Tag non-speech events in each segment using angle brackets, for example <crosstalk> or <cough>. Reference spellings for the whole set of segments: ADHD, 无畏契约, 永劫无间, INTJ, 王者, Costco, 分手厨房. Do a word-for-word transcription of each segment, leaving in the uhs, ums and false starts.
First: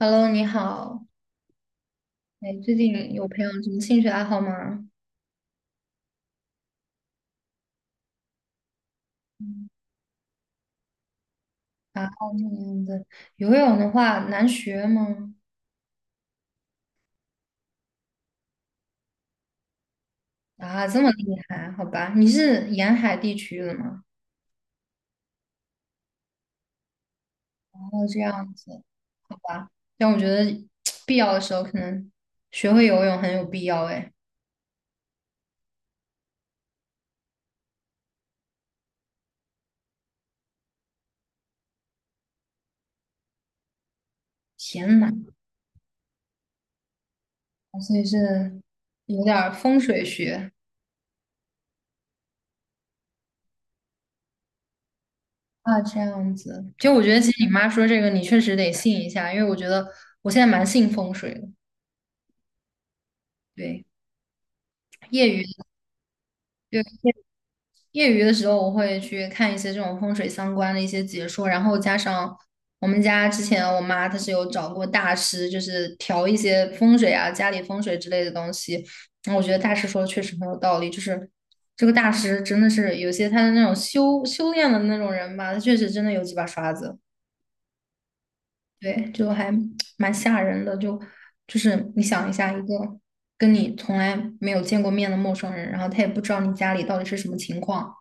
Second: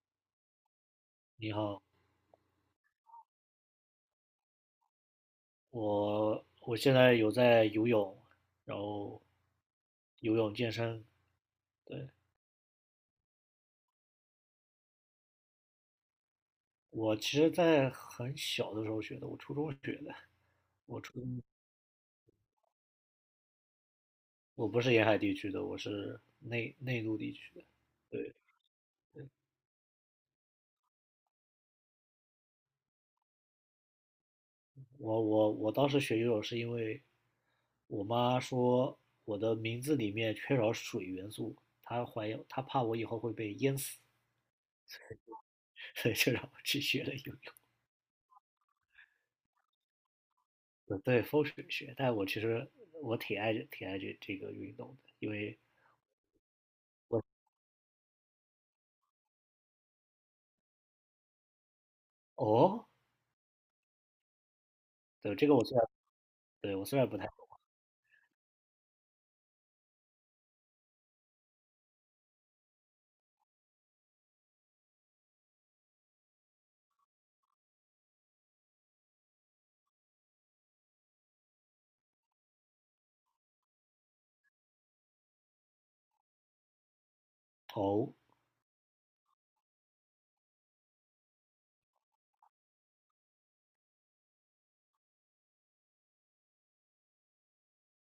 Hello，你好。你好，哎，最近有培养什么兴趣爱好吗？我我现在有在游泳，然后嗯游泳健身。啊，对，那样子，游泳的话难学吗？我其实，在很小的时候学的，我初中学的。啊，我这么初厉害，好吧？你是沿海地区的吗？我不是沿海地区的，我是内内陆地区的。哦，这对，样子，好吧。但我觉得 <tsk> 必要的时候可能学会游泳很有必要。哎，我我我当时学游泳是因为我妈说我的名字里面缺少水元素，她怀疑她怕我以后会被淹死，天呐，<laughs> 所以就让我去学了游泳。所以是有点儿风水学对，对，风水学，但我其实我挺爱挺爱这这个运动的，因为啊，这样子。其实我觉得，我。其实你妈说这个，你确实得信一下，因为我觉得我现在蛮信风水的。哦，对，业对，余。这个我虽然，对，我对。虽然不太。业余的时候，我会去看一些这种风水相关的一些解说，然后加上我们家之前我妈她是有找过大师，就是调一些风水啊、家里风水之类的东西。然后我觉得大师说的确实很有道理，就是这个大师真的是有些他的那种修修炼的那种人吧，他确实真的有几把刷子，哦，对，就还蛮吓人的。就就是你想一下，一个跟你从来没有见过面的陌生人，然后他也不知道你家里到底是什么情况。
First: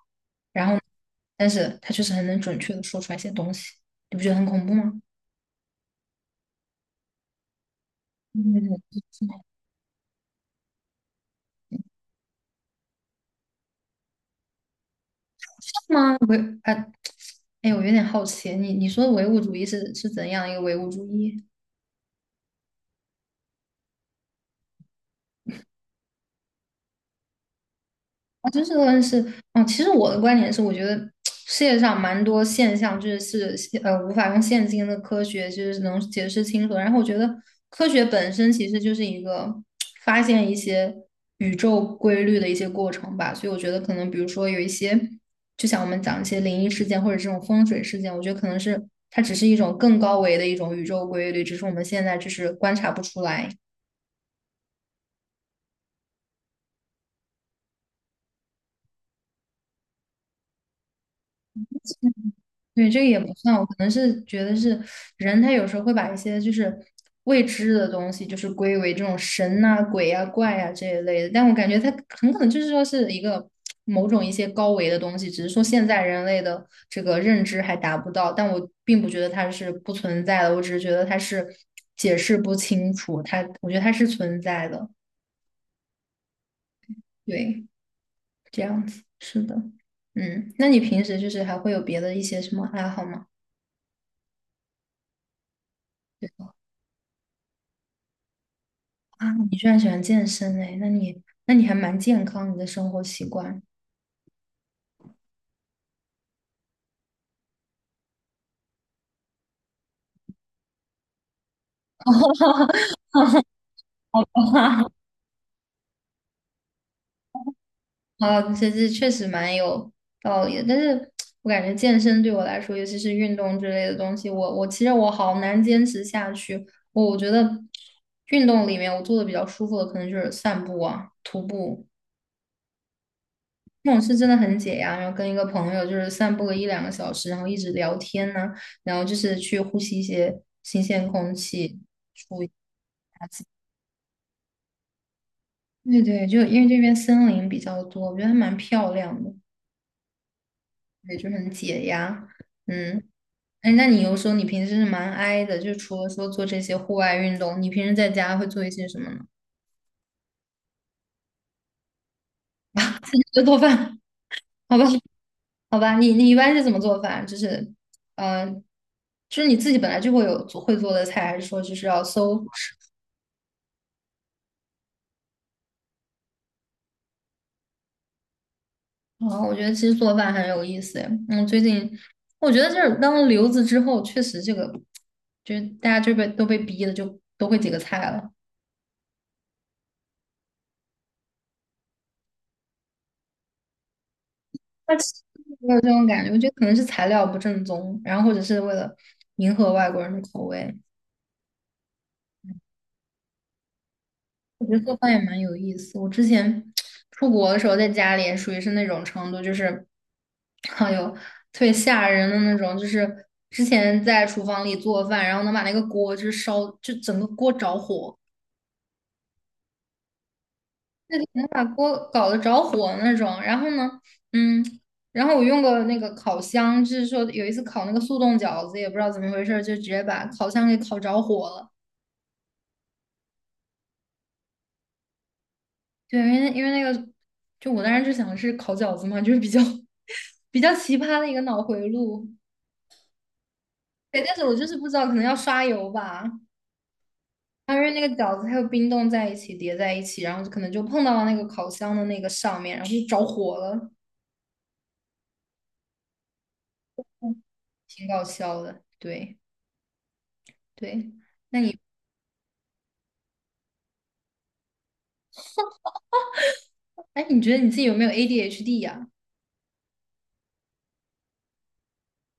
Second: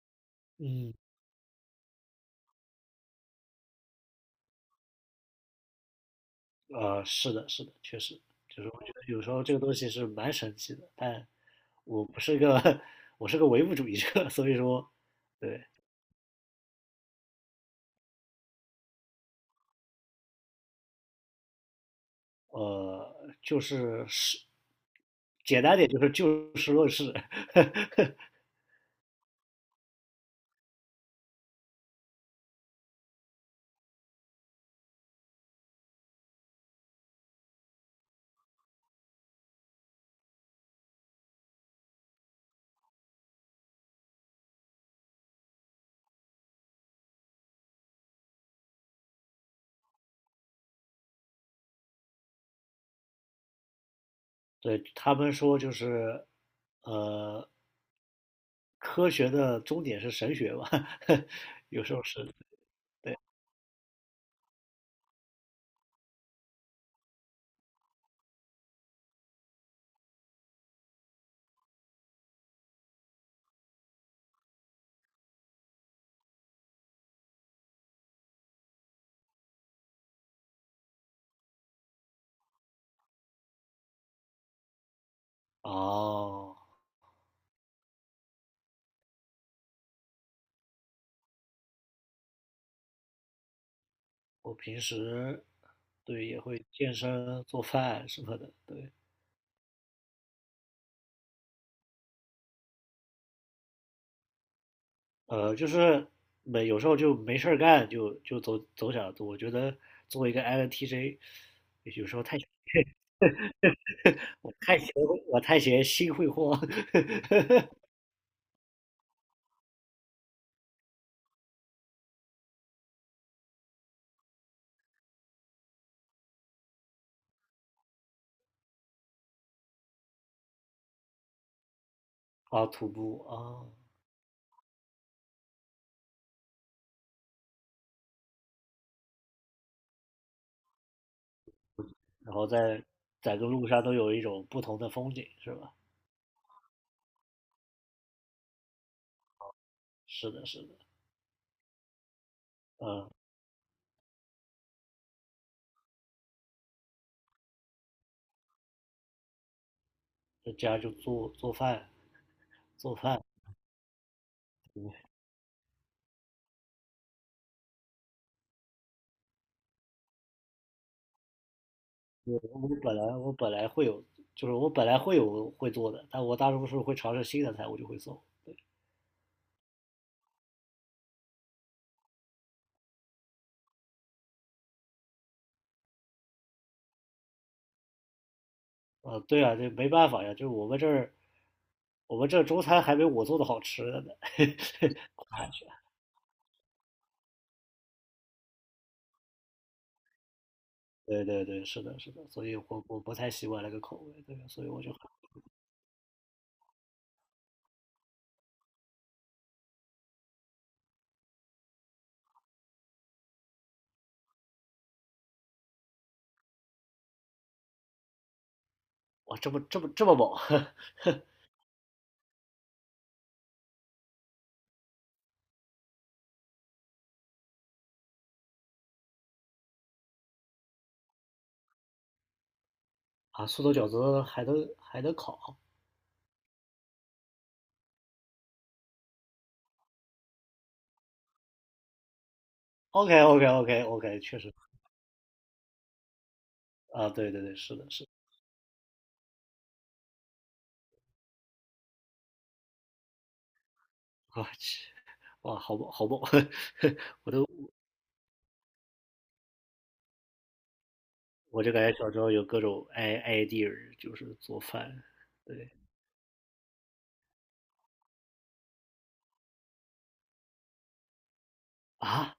然后，嗯，但是他就是很能准确的说出来一些东西，你不觉得很恐怖吗？呃，是的，是的，确实，就是我觉嗯，得有时候这个东西是蛮神奇的，但我不是个 <laughs> 我是个唯物主义者，所以说，对，是吗？维啊，哎，我有点好奇，你你说的唯物主义是是怎样一个唯物主义？呃，就是是简单点就是就事论事，<laughs> 啊，就是论人是，嗯，其实我的观点是，我觉得 <tsk> 世界上蛮多现象就是是呃无法用现今的科学就是能解释清楚的。然后我觉得科学本身其实就是一个 <tsk> 发现一些宇宙规律的一些过程吧。所以我觉得可能比如说有一些，就像我们讲一些灵异事件或者这种风水事件，我觉得可能是它只是一种更高维的一种宇宙规律，只是我们现在就是观察不出来。对他们说就是，呃，科学的终点是神学吧？<laughs> 有时候是，对，这个对。也不算，我可能是觉得是人，他有时候会把一些就是未知的东西，就是归为这种神呐、鬼呀、怪呀、这一类的。但我感觉他很可能就是说是一个某种一些高维的东西，只是说现在人类的这个认知还达不到。但我并不觉得它是不存在的，我只是觉得它是解释不清楚，它我觉得它是存在的。哦，对，这样子，是的，嗯，那你平时就是还会有别的一些什么爱好吗？我平时，对，也会健身、做饭什么的，对，啊，你居然喜欢健身哎，那你那你还蛮健康，你的生活习惯。呃，就是没有时候就没事儿干，就就走走点儿我觉得作为一个 I N T J，有时候太 <laughs> 好 <laughs> 我太吧，闲，我太闲心会慌 <laughs> 啊，这这确实蛮有道理的，但是我感觉健身对我来说，尤其是运动之类的东西，我我其实我好难坚持下去。我我觉得运动里面我做的比较舒服的，可能就是散步啊、徒步啊，徒步啊，那种是真的很解压。然后跟一个朋友就是散步个一两个小时，然后一直聊天呢、然后就是去呼吸一些新鲜空气。然补后一在下在个路上都有一种不同的风景，是吧？对对，就因为这边森林比较多，我觉得还蛮漂亮的，是的，是的，对，就很解压。嗯，嗯，哎，那你又说你平时是蛮 i 的，就除了说做这些户外运动，你平时在家会做一些什么呢？在家就做做饭。做饭，<laughs> 就做饭，好吧，嗯，好吧，你你一般是怎么做饭？就是，嗯，就是你自己本来就会有做会做的菜，还是说就是要我搜？我本来我本来会有，就是我本来会有会做的，但我大多数会尝试新的菜，我就会做。对，哦，我觉得其实做饭很有意思诶。嗯，最近我觉得就是当了留子之后，确实这个就是大家就被都被逼的就都会几个菜了。啊，对啊，这没办法呀，就是我们这儿，我们这儿中餐还没我做的好吃的呢。<laughs> 那其实我有这种感觉，我觉得可能是材料不正宗，然后或者是为了迎合外国人的口味。对对对，是的，是的，所以我我不太习惯那个口味，对啊，所我以觉得我就。做饭也蛮有意思。我之前出国的时候，在家里也属于是那种程度，就是哎呦，特别吓人的那种，就是之前在厨房里做饭，然后能把那个锅就是烧，就整个锅着火。哇，这么这么这么猛 <laughs> 能把锅搞得着火那种。然后呢，嗯，然后我用过那个烤箱，就是说有一次烤那个速冻饺子，也不知道怎么回事儿，就直接把烤箱给烤着火了。啊！素冻饺子还能还能烤对，因为因为那个，就我当时就想的是烤饺子嘛，就是比较 <laughs> 比较奇葩的一个脑回路。？OK OK OK OK，对，但确是实。我就是不知道，可能要刷油吧。啊，对对对，它是因的，为那是个的，饺子还有冰冻在一起叠在一起，然后就可能就碰到了那个烤箱的那个上面，然后就着火了，我去，哇，好猛好猛！<laughs> 挺搞笑的。对对，那我就你？感觉小时候有各种 i idea，就是做饭。对哎，你觉得你自己有没有 A D H D 呀、啊，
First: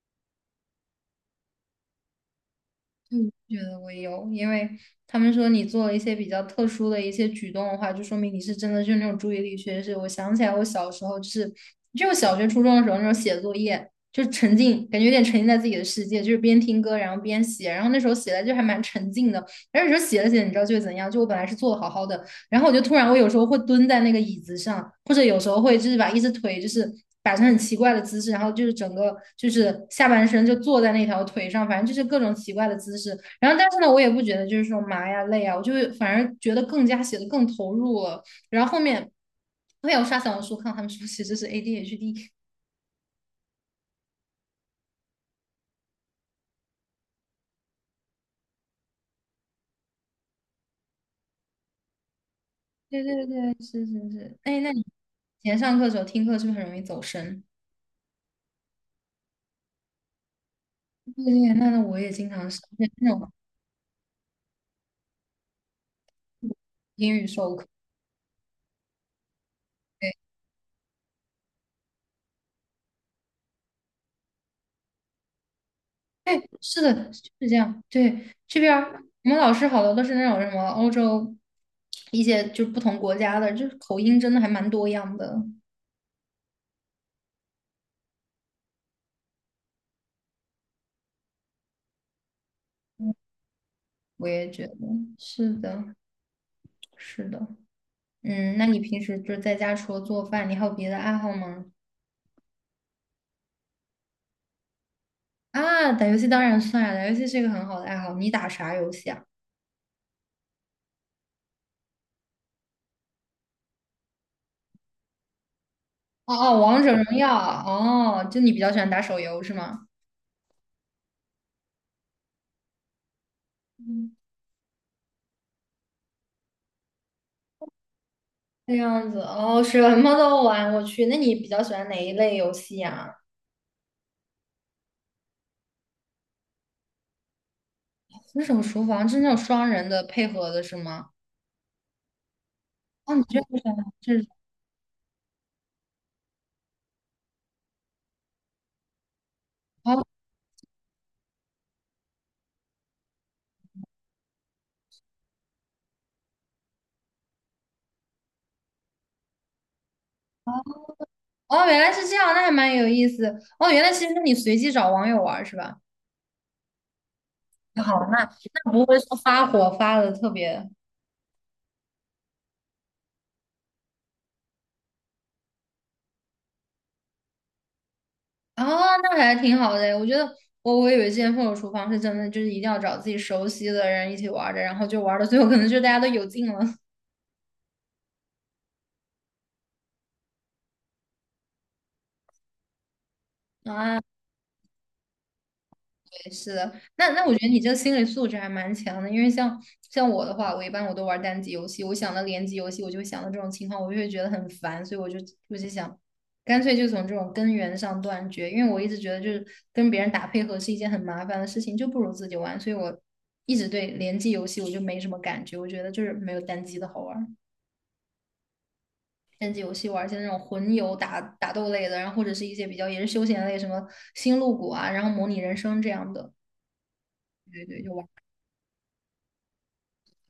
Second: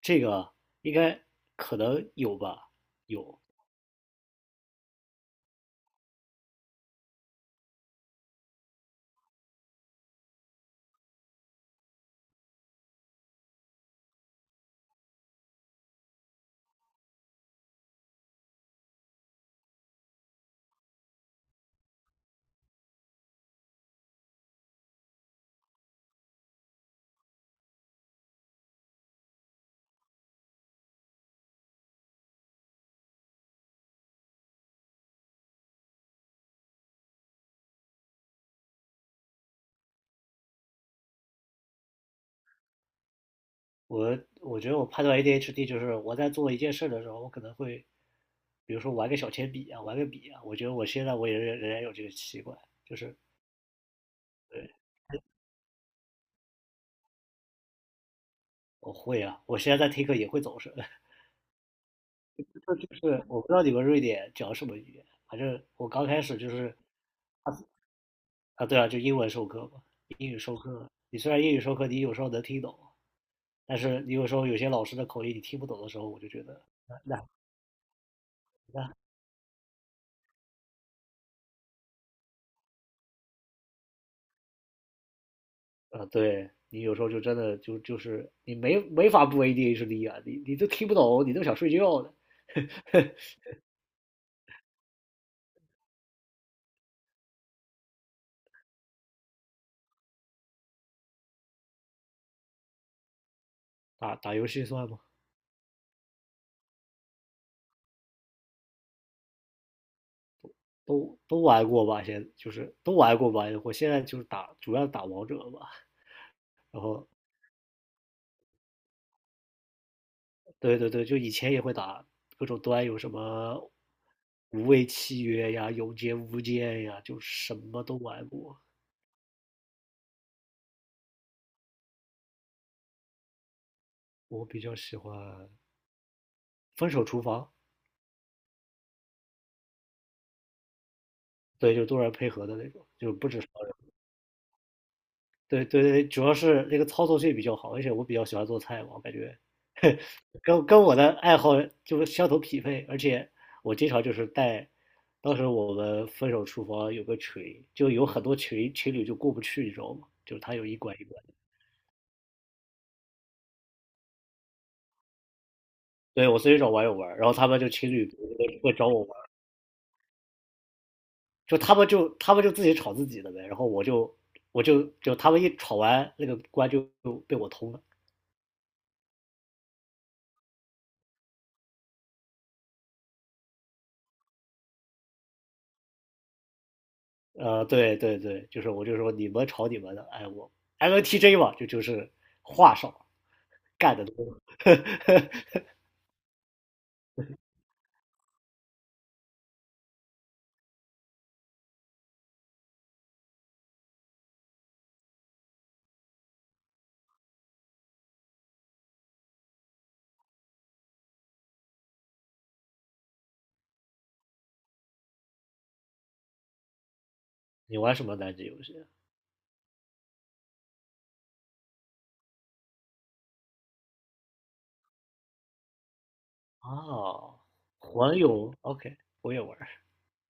这个应该可能有吧，就有。觉得我有，因为他们说你做了一些比较特殊的一些举动的话，就说明你是真的就是那种注意力缺失。我想起来，我小时候就是就我小学、初中的时候那种写作业，就沉浸，感觉有点沉浸在自己的世界，就是边听歌然后边写，然后那时候写的就还蛮沉浸的。然后有时候写着写着，你知道就会怎样？就我本来是做的好好的，然后我就突然，我有时候会蹲在那个椅子上，或者有时候会就是把一只腿就是摆成很奇怪的姿势，然后就是整个就是下半身就坐在那条腿上，反正就是各种奇怪的姿势。然后但是呢，我也不觉得就是说麻呀累啊，我就会反而觉得更加写的更投入了。然后后面后面我有刷小红书看他们说其实是 A D H D，我我觉得我判断 A D H D 就是我在做一件事的时候，我可能会，比如说玩个小铅笔啊，玩个笔啊。我觉得我现在我也仍然有这个习惯，就对是。对对，是是是。哎，那你对，以前上课的时候听课是不是很容易走神？我会啊，我现在在听课也会走神。对对，那那我也经常是 <laughs> 就那是种我不知道你们瑞典讲什么语言，反正我刚开始就是。英语授课。啊，对啊，就英文授课嘛，英语授课，你虽然英语授课你有时候能听懂，但是你有时候有些老师的口音你听不懂的时候，我就觉对，得。是的，那就那是这样。对，这边那儿我们老师好多都是那种什么欧洲一些就是不同国家的，就是口音真的还蛮多样的。啊，对，你有时候就真的就就是你没没法不 A D H D 啊，你你都听不懂，你都想睡觉的。我也觉得是的，是的。嗯，那你平时就是在家除了做饭，你还有别的爱好吗？打打游戏算吗？啊，打游戏当然算啊，打游戏是一个很好的爱好。你打啥游戏啊？都都玩过吧，现就是都玩过吧。我现在就是打，主要打王者吧。哦哦，然王者后荣耀。哦，就你比较喜欢打手游是吗？对对对，就以前也会打各种端，游，什么嗯，无畏契约呀、永劫无间呀，就什么都玩过。这样子。哦，什么都玩，我去。那你比较喜欢哪一类游戏呀、我比较喜欢分手厨房，那种厨房是那种双人的配合的是吗？对，就多人配合的那种，就哦，你不这止个双人。是对对对，主要是那个操作性比较好，而且我比较喜欢做菜嘛，我感觉 哦 <laughs> 跟跟我的爱好就是相同匹配，而且我经常就是带。当时我们分手厨房有个群，就有很多群情侣就过不去，你知道吗？就是哦他有一关一关。哦，原来是这样，那还蛮有意思。哦，原来其实是你随机找网友玩儿是吧？对，我随找网友玩，然后他们就那情好，侣那那会不找会我玩，说发火发的特别就他们就他们就自己吵自己的呗，然后我就我就就他们一吵完，那个关就被我通了。啊、那还挺好的。我觉得我我以为之前分手厨房是真的，就是一定要找自己熟悉的人一起玩儿的，然后就玩儿到最后可能就大家都有劲了呃，对对对，就是我就说你们吵你们的，哎我 m N t j 嘛，就就是话少干啊。的多。<laughs> 是的，那那我觉得你这个心理素质还蛮强的，因为像像我的话，我一般我都玩单机游戏，我想到联机游戏，我就会想到这种情况，我就会觉得很烦，所以我就我就想，干脆就从这种根源上断绝，因为我一直觉得就是跟别人打配合是一件很麻烦的事情，就不如自己玩，所以我一直对联机游戏我就没什么感觉，我觉得就是没有单机的好玩儿你玩什么单机游戏单机游戏玩一些那种魂游打打斗类的，然后或者是一些比较也是休闲类，什么星露谷啊，然后模拟人生这样的，啊？哦，对对，就玩。魂游，OK，我也玩。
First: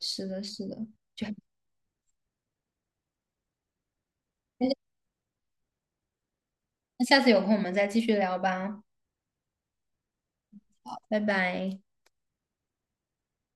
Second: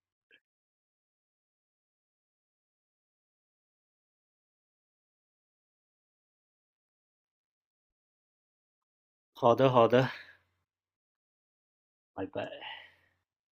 是的，是的，就还那下次有空我们再继续聊吧，好的好的，好拜拜。拜拜。